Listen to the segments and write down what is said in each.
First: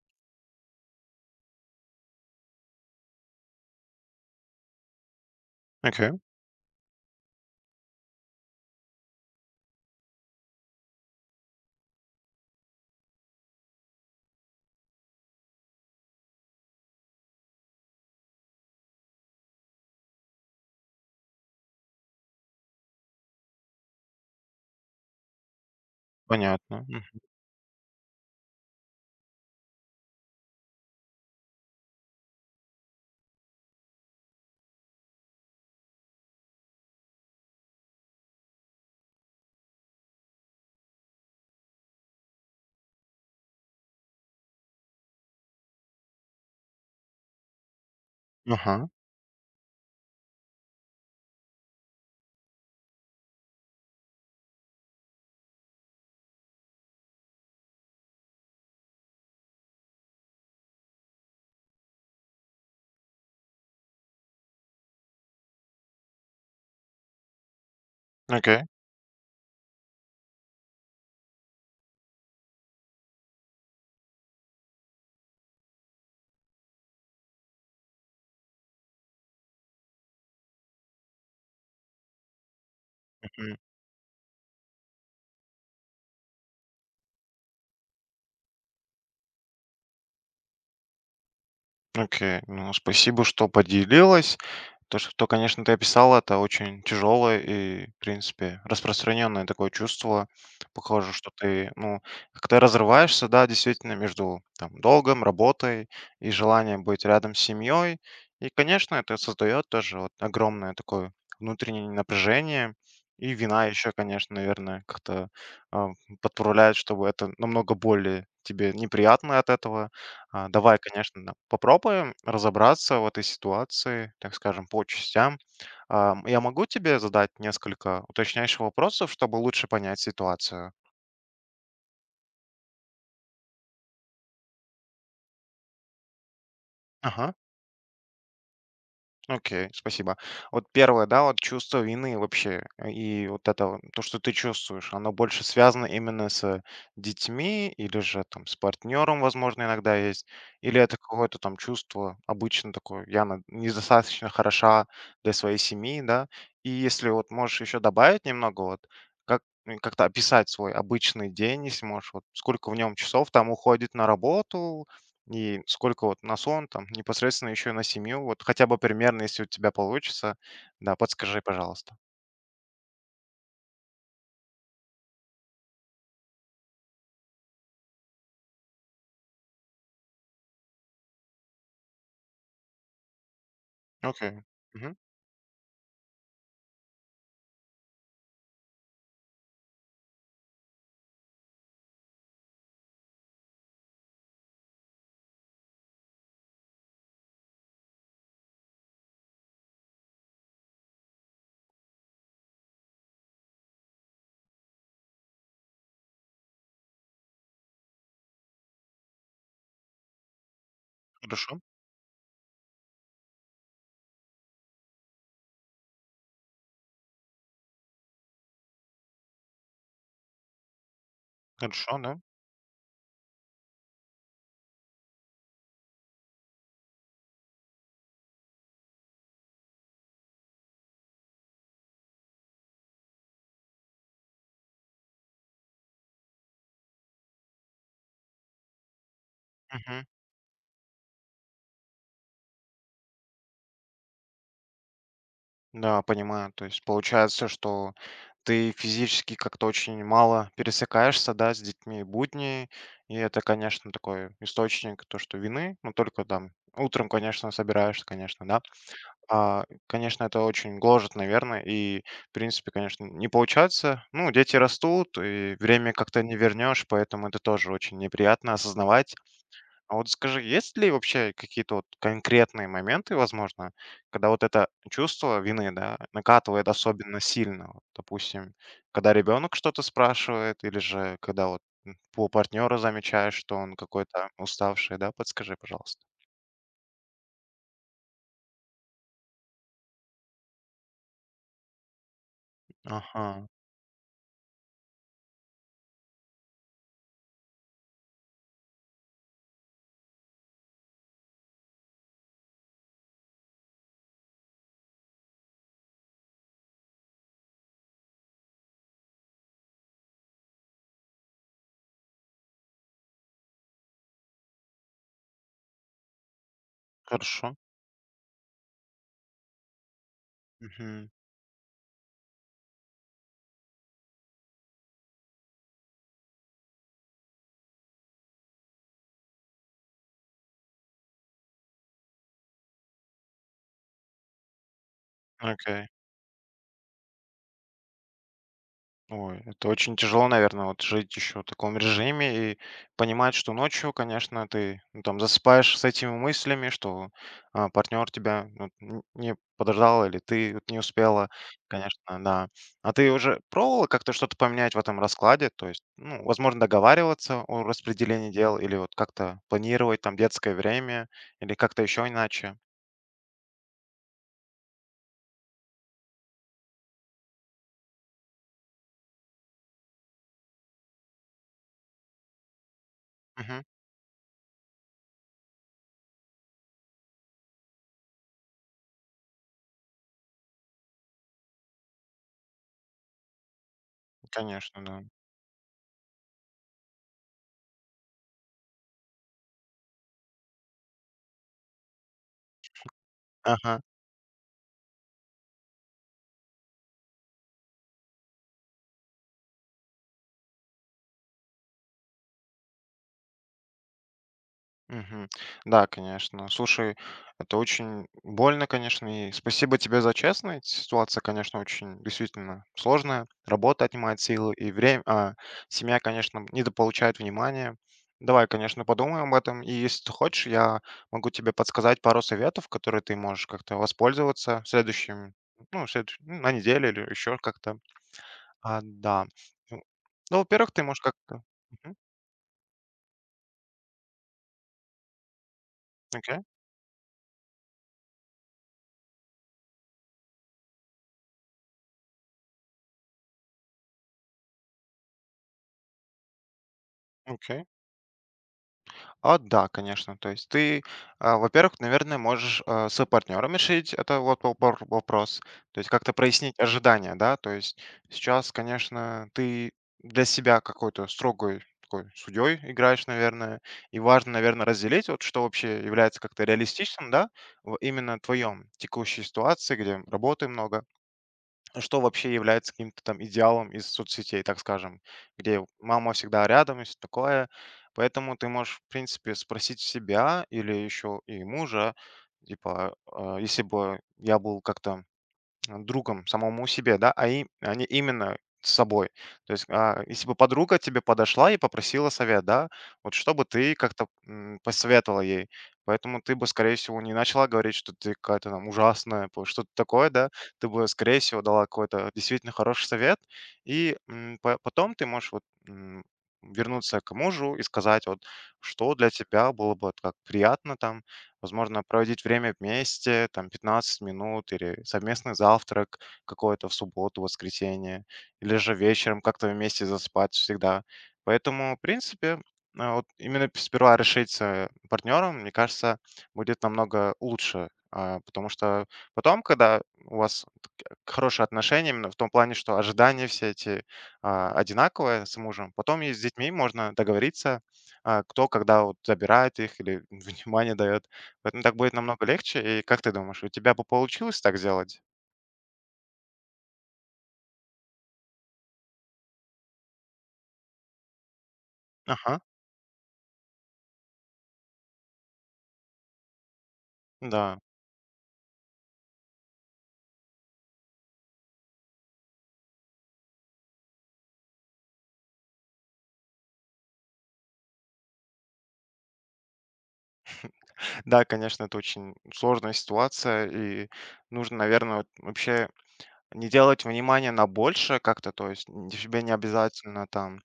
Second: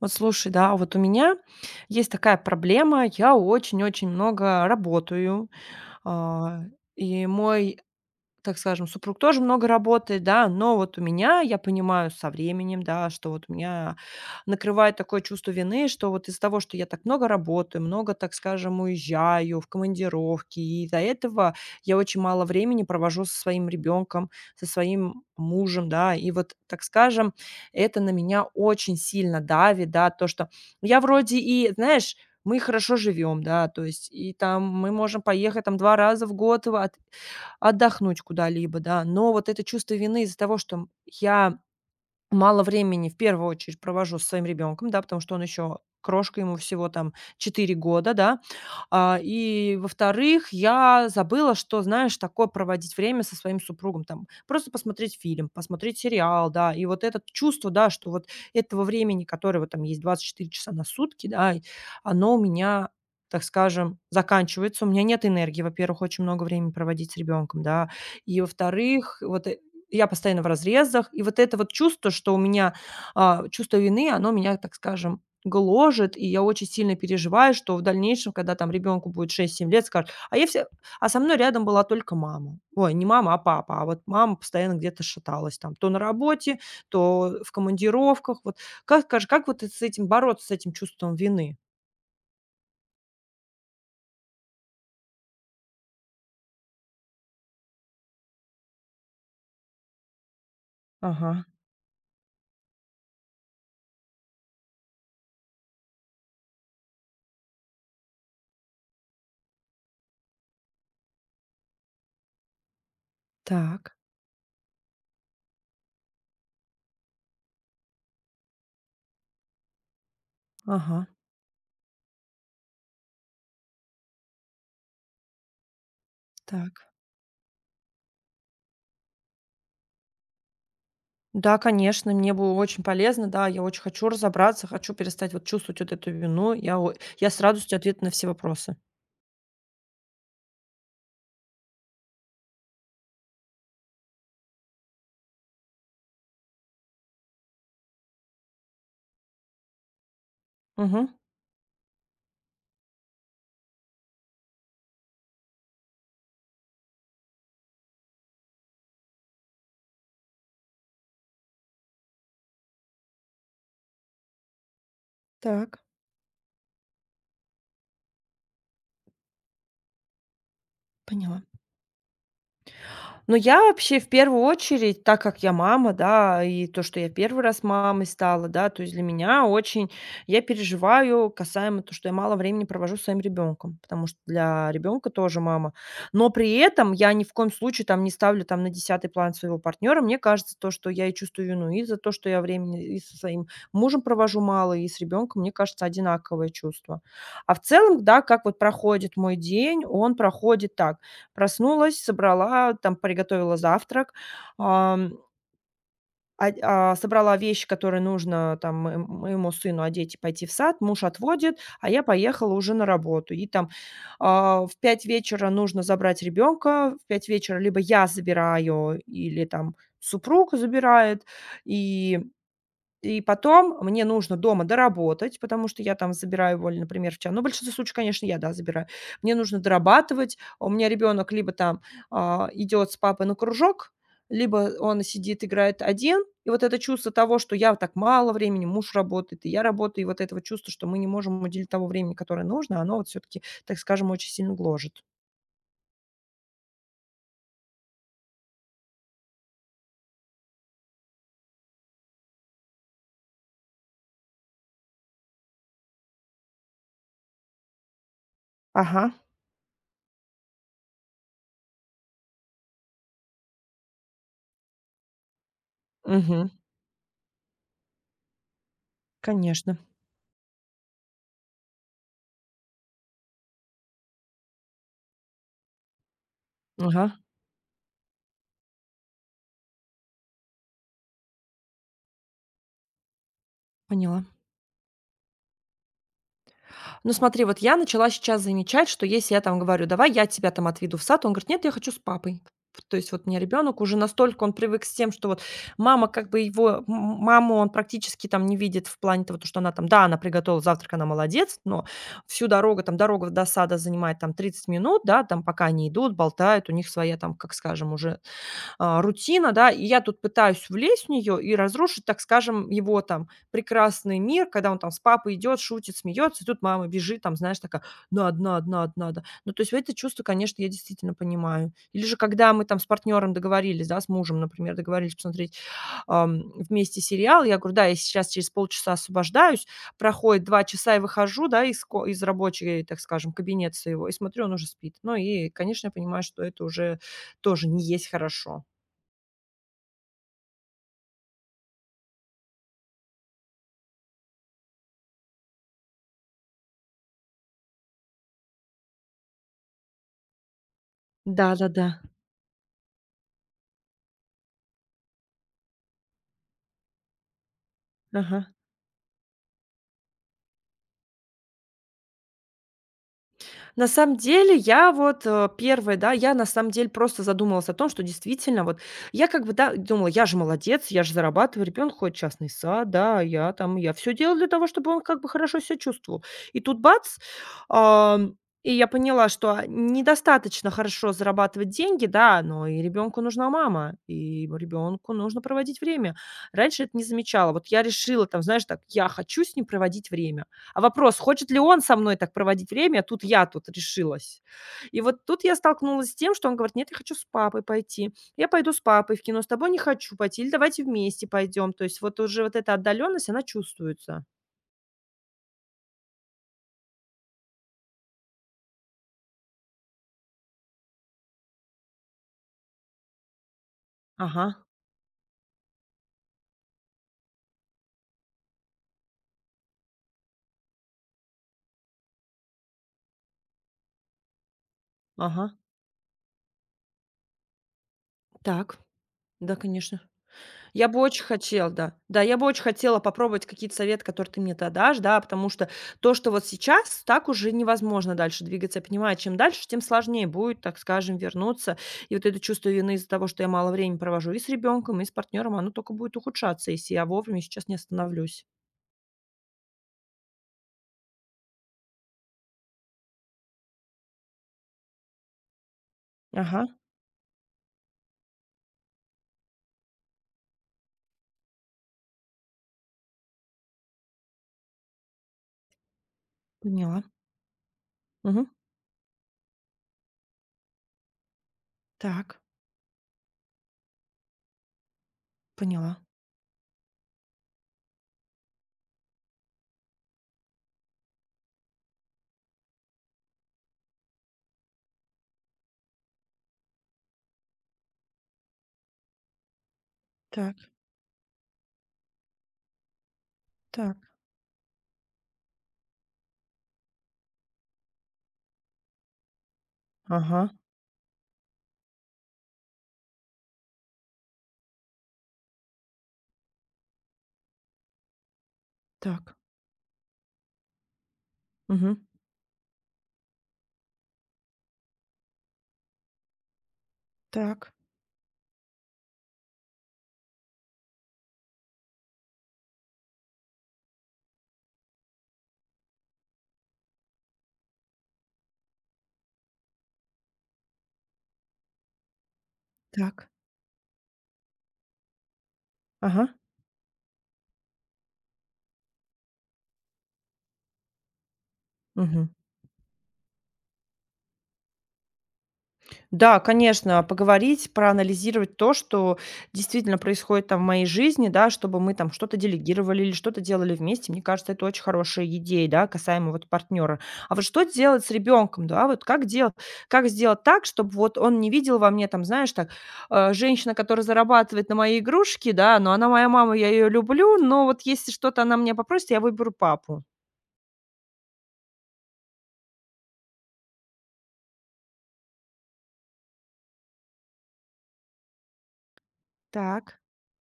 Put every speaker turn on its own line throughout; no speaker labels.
Вот слушай, да, вот у меня есть такая проблема. Я очень-очень много работаю,
Окей,
а, и мой, так скажем, супруг тоже много работает, да, но вот у меня, я понимаю со временем, да, что вот у меня накрывает такое чувство вины, что вот из-за того, что я так много работаю, много, так скажем, уезжаю в командировки, и из-за этого я очень мало времени провожу со своим ребенком, со своим мужем, да, и вот, так
понятно. М,
скажем, это на меня очень сильно давит, да, то, что я вроде и, знаешь, мы хорошо живем, да, то есть, и там мы можем поехать там 2 раза в год в отдохнуть куда-либо, да. Но вот это чувство вины из-за того, что я мало времени в первую очередь провожу со своим ребенком, да, потому что он еще крошка, ему всего там 4 года, да.
ага,
А, и, во-вторых, я забыла, что, знаешь, такое проводить время со своим супругом, там, просто посмотреть фильм, посмотреть сериал, да, и вот это чувство, да, что вот этого времени, которое вот там есть 24 часа на сутки, да, и оно у меня, так скажем, заканчивается. У меня нет энергии, во-первых, очень много времени проводить с ребенком, да, и,
окей,
во-вторых, я постоянно в разрезах. И вот это вот чувство, что у меня, чувство вины, оно меня, так скажем, гложет. И я очень сильно переживаю, что в дальнейшем, когда там ребенку будет 6-7 лет, скажет: "А я все, а со мной рядом была только мама". Ой, не мама, а папа. А вот мама постоянно где-то шаталась там то на работе, то в командировках. Вот как скажи, как вот с этим бороться, с этим чувством вины?
Окей, ну, Спасибо, что поделилась. То, что, конечно, ты описала, это очень тяжелое и, в принципе, распространенное такое чувство. Похоже, что
Ага,
ты, как-то разрываешься, да, действительно, между там, долгом, работой и желанием быть рядом с семьей. И, конечно, это создает тоже вот огромное такое внутреннее напряжение. И вина еще,
так.
конечно, наверное, как-то а, подправляет, чтобы это намного более тебе неприятно от этого. Давай,
Ага,
конечно, да, попробуем разобраться в этой ситуации, так скажем, по частям. Я могу
так.
тебе задать несколько уточняющих вопросов, чтобы лучше понять ситуацию?
Да, конечно, мне было очень полезно, да, я очень хочу разобраться, хочу перестать вот чувствовать вот эту вину. Я
Ага.
с радостью ответ на все вопросы.
Окей, спасибо. Вот первое, да, вот чувство вины вообще, и вот это, вот, то, что ты чувствуешь, оно больше связано именно с детьми или же там с партнером, возможно, иногда есть, или это
Мгм.
какое-то там чувство обычно такое, недостаточно хороша для своей семьи, да, и если вот можешь еще добавить немного, вот, как, как-то описать свой обычный день, если можешь, вот сколько в нем часов там уходит на работу, и
Так,
сколько вот на сон, там, непосредственно еще и на семью, вот хотя бы примерно, если у тебя получится, да, подскажи,
поняла.
пожалуйста.
Но я вообще в первую очередь, так как я мама, да, и то, что я первый раз мамой стала, да, то есть для меня очень, я переживаю касаемо то, что я мало времени провожу со своим ребенком, потому что
Окей.
для
Мгм.
ребенка тоже мама. Но при этом я ни в коем случае там не ставлю там на десятый план своего партнера. Мне кажется, то, что я и чувствую вину и за то, что я времени и со своим мужем провожу мало, и с ребенком, мне кажется, одинаковое чувство. А в целом, да, как вот проходит мой день, он проходит так. Проснулась, собрала, там приготовила завтрак, ам, собрала вещи, которые нужно там мо моему сыну одеть и пойти в сад. Муж
Хорошо,
отводит, а я поехала уже на работу. И там, в 5 вечера нужно забрать ребенка. В 5 вечера либо я забираю, или там супруг забирает.
хорошо, да.
И и потом мне нужно дома доработать, потому что я там забираю вольно, например, в час. Ну, в большинстве случаев, конечно, я, да, забираю. Мне нужно дорабатывать. У меня ребенок либо там, идет с папой на кружок, либо он сидит, играет один. И вот это чувство того, что я так мало времени, муж работает, и я работаю,
Мгм.
и вот этого чувства, что мы не можем уделить того времени, которое нужно, оно вот все-таки, так скажем, очень сильно гложет.
Да, понимаю. То есть получается, что ты физически как-то очень мало пересекаешься, да, с детьми будни, и это, конечно, такой источник то, что вины, но только там утром, конечно, собираешься, конечно, да.
Ага.
Конечно, это очень гложет, наверное, и, в принципе, конечно, не получается. Ну, дети растут, и время как-то не
Мгм.
вернешь, поэтому это тоже очень неприятно осознавать.
Конечно.
А вот скажи, есть ли вообще какие-то вот конкретные моменты, возможно, когда вот это чувство вины, да, накатывает
Ага.
особенно сильно? Вот, допустим, когда ребенок что-то спрашивает, или же когда вот по партнеру замечаешь, что он
Поняла.
какой-то уставший, да? Подскажи, пожалуйста.
Ну смотри, вот я начала сейчас замечать, что если я там говорю: "Давай я тебя там отведу в сад", он говорит: "Нет, я хочу с папой". То есть вот у меня
Ага,
ребенок уже настолько он привык с тем, что вот мама как бы, его маму он практически там не видит в плане того, то что она там, да, она приготовила завтрак, она молодец, но всю дорогу, там дорога до сада занимает там 30 минут, да, там пока они идут, болтают, у них своя там, как скажем, уже, рутина, да, и я тут пытаюсь влезть в нее и разрушить, так скажем, его там прекрасный мир, когда он там с папой идет, шутит, смеется, и тут мама бежит, там,
хорошо.
знаешь, такая, надо, надо, надо, надо. Ну, то есть это чувство, конечно, я
Мгм.
действительно понимаю. Или же когда мы там с партнером договорились, да, с мужем, например, договорились посмотреть, вместе сериал, я говорю, да, я сейчас через полчаса освобождаюсь, проходит 2 часа, я выхожу, да, из рабочей, так скажем, кабинета своего, и смотрю, он уже спит. Ну, и,
Окей.
конечно, я понимаю, что это уже тоже не есть хорошо.
Ой, это очень тяжело, наверное, вот жить еще в таком режиме и понимать, что ночью, конечно, ты там засыпаешь с этими мыслями, что партнер тебя не подождал или ты вот не успела,
Да-да-да.
конечно, да. А ты уже пробовала как-то что-то поменять в этом раскладе? То есть, ну, возможно, договариваться о распределении
Ага.
дел или вот как-то планировать там детское время или как-то еще иначе?
На самом деле я вот, 1, да, я на самом деле просто задумалась о том, что действительно вот я как бы, да, думала: "Я же молодец, я же зарабатываю, ребенок ходит в частный сад, да, я
Мгм.
там, я все делала для того, чтобы он как бы хорошо себя чувствовал". И тут бац, ам, и я поняла, что, недостаточно хорошо зарабатывать деньги, да, но и ребенку нужна мама, и
Конечно,
ребенку
да.
нужно проводить время. Раньше это не замечала. Вот я решила там, знаешь, так: я хочу с ним проводить время. А вопрос, хочет ли он со мной так проводить время? Тут я тут
Ага.
решилась. И вот тут я столкнулась с тем, что он говорит: "Нет, я хочу с папой пойти". Я пойду с папой в кино, с тобой не хочу пойти. Или давайте вместе пойдем. То есть вот уже вот эта отдаленность, она чувствуется.
Мгм. Да, конечно. Слушай, это очень больно, конечно, и спасибо тебе за честность. Ситуация, конечно, очень действительно сложная. Работа отнимает
Ага,
силы и время, а семья, конечно, недополучает внимания. Давай, конечно, подумаем об этом. И если ты хочешь, я могу тебе подсказать пару советов, которые ты можешь как-то воспользоваться в следующем,
ага.
ну, ну, на неделе или еще как-то.
Так,
Да.
да,
Ну,
конечно.
ну, во-первых, ты
Я бы
можешь
очень
как-то...
хотела,
Мгм.
да. Да, я бы очень хотела попробовать какие-то советы, которые ты мне дашь, да, потому что то, что
Окей,
вот сейчас, так уже невозможно дальше двигаться. Я понимаю, чем дальше, тем сложнее будет, так скажем, вернуться. И вот это чувство вины из-за того, что я мало времени провожу и с ребенком, и с партнером, оно только будет ухудшаться, если я вовремя
окей.
сейчас не остановлюсь.
А, да, конечно. То есть ты, во-первых, наверное, можешь с партнером решить это вот вопрос, то есть как-то прояснить
Ага,
ожидания, да, то есть сейчас, конечно, ты для себя какой-то строгой такой судьей играешь, наверное, и важно, наверное, разделить, вот что вообще является как-то
поняла.
реалистичным, да, в именно
Мгм.
твоем текущей ситуации, где работы много, что вообще
Так,
является каким-то там идеалом из соцсетей, так скажем, где
поняла.
мама всегда рядом и все такое. Поэтому ты можешь, в принципе, спросить себя или еще и мужа, типа, если бы я был как-то другом, самому себе, да, а им не именно с собой. То есть, если бы
Так,
подруга тебе подошла и попросила совет, да, вот что бы ты
так.
как-то, посоветовала ей? Поэтому ты бы, скорее всего, не начала говорить, что ты какая-то там ужасная, по что-то такое, да.
Ага,
Ты бы, скорее всего, дала какой-то действительно хороший совет, и, м, по потом ты можешь вот, вернуться к мужу и сказать вот, что для
так.
тебя было бы вот как приятно там. Возможно,
Мгм.
проводить время вместе, там 15 минут или совместный завтрак какой-то в субботу,
Так,
воскресенье, или же вечером как-то вместе заспать всегда. Поэтому, в принципе, вот именно сперва решить с партнером, мне кажется, будет намного лучше. Потому что потом, когда у вас хорошие отношения именно в том плане, что ожидания
так.
все эти, одинаковые с мужем. Потом и с
Ага.
детьми можно договориться, кто когда вот забирает их или внимание дает. Поэтому так будет намного
Мгм.
легче. И как ты думаешь, у тебя бы получилось так сделать?
Да, конечно, поговорить, проанализировать то, что действительно происходит там в моей жизни, да, чтобы мы там что-то
Ага,
делегировали или что-то делали вместе. Мне кажется, это очень хорошая идея, да, касаемо вот партнера. А вот
да.
что делать с ребенком, да, вот как делать, как сделать так, чтобы вот он не видел во мне там, знаешь, так, женщина, которая зарабатывает на мои игрушки, да, но она моя мама, я ее люблю, но вот если что-то она меня попросит, я выберу папу.
Да, конечно, это очень сложная ситуация, и нужно, наверное, вот вообще не делать внимания на больше как-то, то есть н тебе не
Так,
обязательно там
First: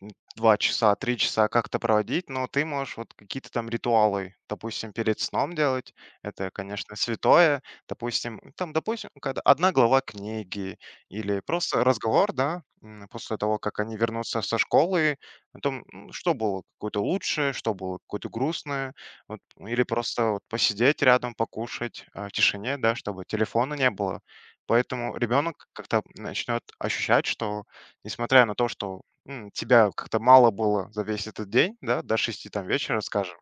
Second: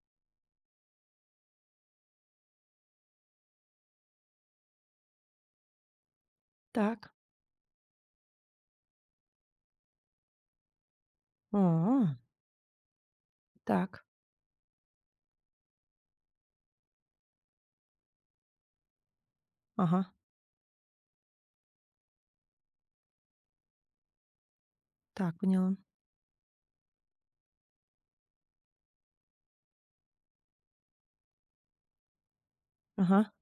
м, 2 часа, 3 часа как-то проводить, но ты можешь вот какие-то там ритуалы, допустим, перед сном делать. Это, конечно,
так,
святое. Допустим, там, допустим, когда одна глава книги или
о,
просто разговор, да, после того, как они
так,
вернутся со школы, о том, что было какое-то лучшее, что было какое-то грустное, вот, или
ага,
просто вот посидеть рядом, покушать в тишине, да, чтобы телефона не было. Поэтому
так,
ребенок
поняла,
как-то начнет ощущать, что несмотря на то, что тебя как-то мало было за весь этот день, да, до 6 там вечера,
ага,
скажем.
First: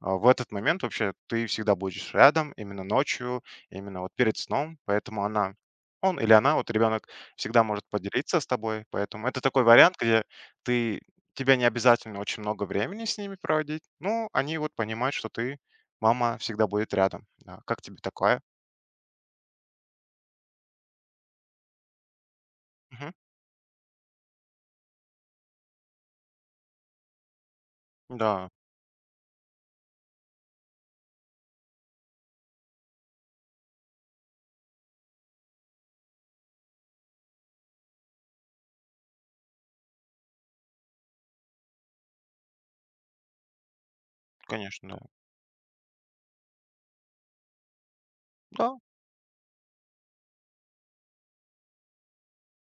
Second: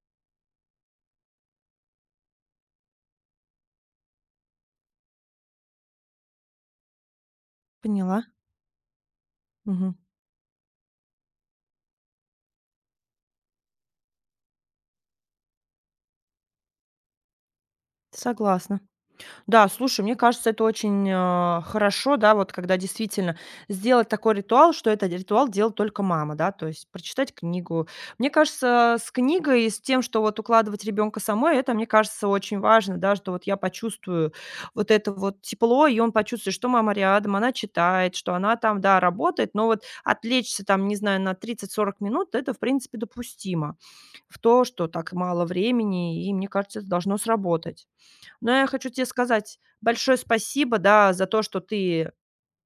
В этот момент вообще ты всегда будешь рядом, именно ночью, именно вот перед сном, поэтому она, он или она, вот ребенок всегда может
поняла.
поделиться с тобой, поэтому это такой
Мгм.
вариант, где ты, тебе не обязательно очень много времени с ними проводить. Ну, они вот понимают, что ты, мама всегда будет рядом. Да. Как тебе такое?
Согласна. Да, слушай, мне кажется, это очень, хорошо, да, вот когда
Мгм.
действительно сделать такой ритуал, что этот ритуал делает только мама, да, то есть прочитать книгу. Мне
Да,
кажется, с книгой и с тем, что вот укладывать ребенка самой, это, мне кажется, очень важно, да, что вот я почувствую вот это вот тепло, и он почувствует, что мама рядом, она читает, что она там, да, работает, но вот отвлечься там, не знаю, на 30-40 минут, это, в принципе, допустимо в то, что
конечно, да.
так мало времени, и мне кажется, это должно сработать. Но я
Да.
хочу тебе сказать большое спасибо, да, за то, что ты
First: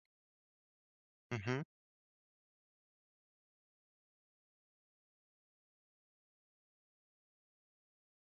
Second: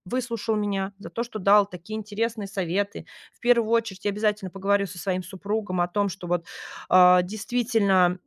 выслушал меня, за то, что
Мгм.
дал такие интересные советы. В первую очередь я обязательно поговорю со своим супругом о том, что вот, действительно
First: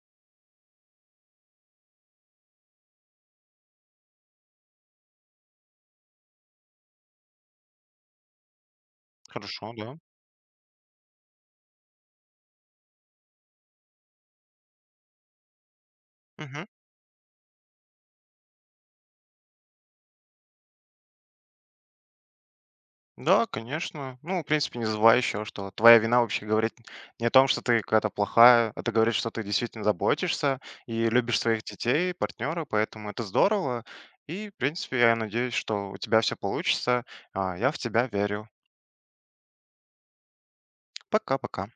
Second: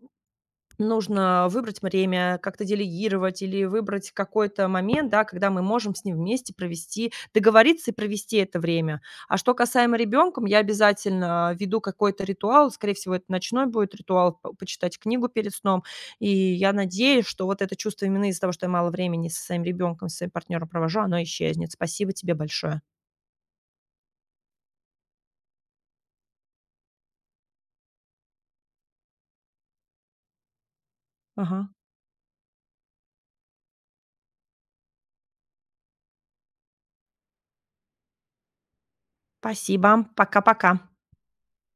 нужно выбрать время, как-то делегировать или выбрать какой-то момент, да, когда мы можем с ним вместе провести, договориться и провести это время. А что
Хорошо,
касаемо
да.
ребенка, я обязательно веду какой-то ритуал, скорее всего, это ночной будет ритуал, почитать книгу перед сном. И
Мгм.
я надеюсь, что вот это чувство вины из-за того, что я мало времени со своим ребенком, со своим партнером провожу, оно исчезнет. Спасибо тебе большое.
Да, конечно. Ну, в принципе, не забывай еще, что твоя вина вообще говорит не о том, что ты какая-то плохая, это говорит, что ты действительно заботишься и любишь своих
Ага.
детей, партнера, поэтому это здорово. И, в принципе, я надеюсь, что у тебя все получится. Я в тебя верю.
Спасибо. Пока-пока.
Пока-пока.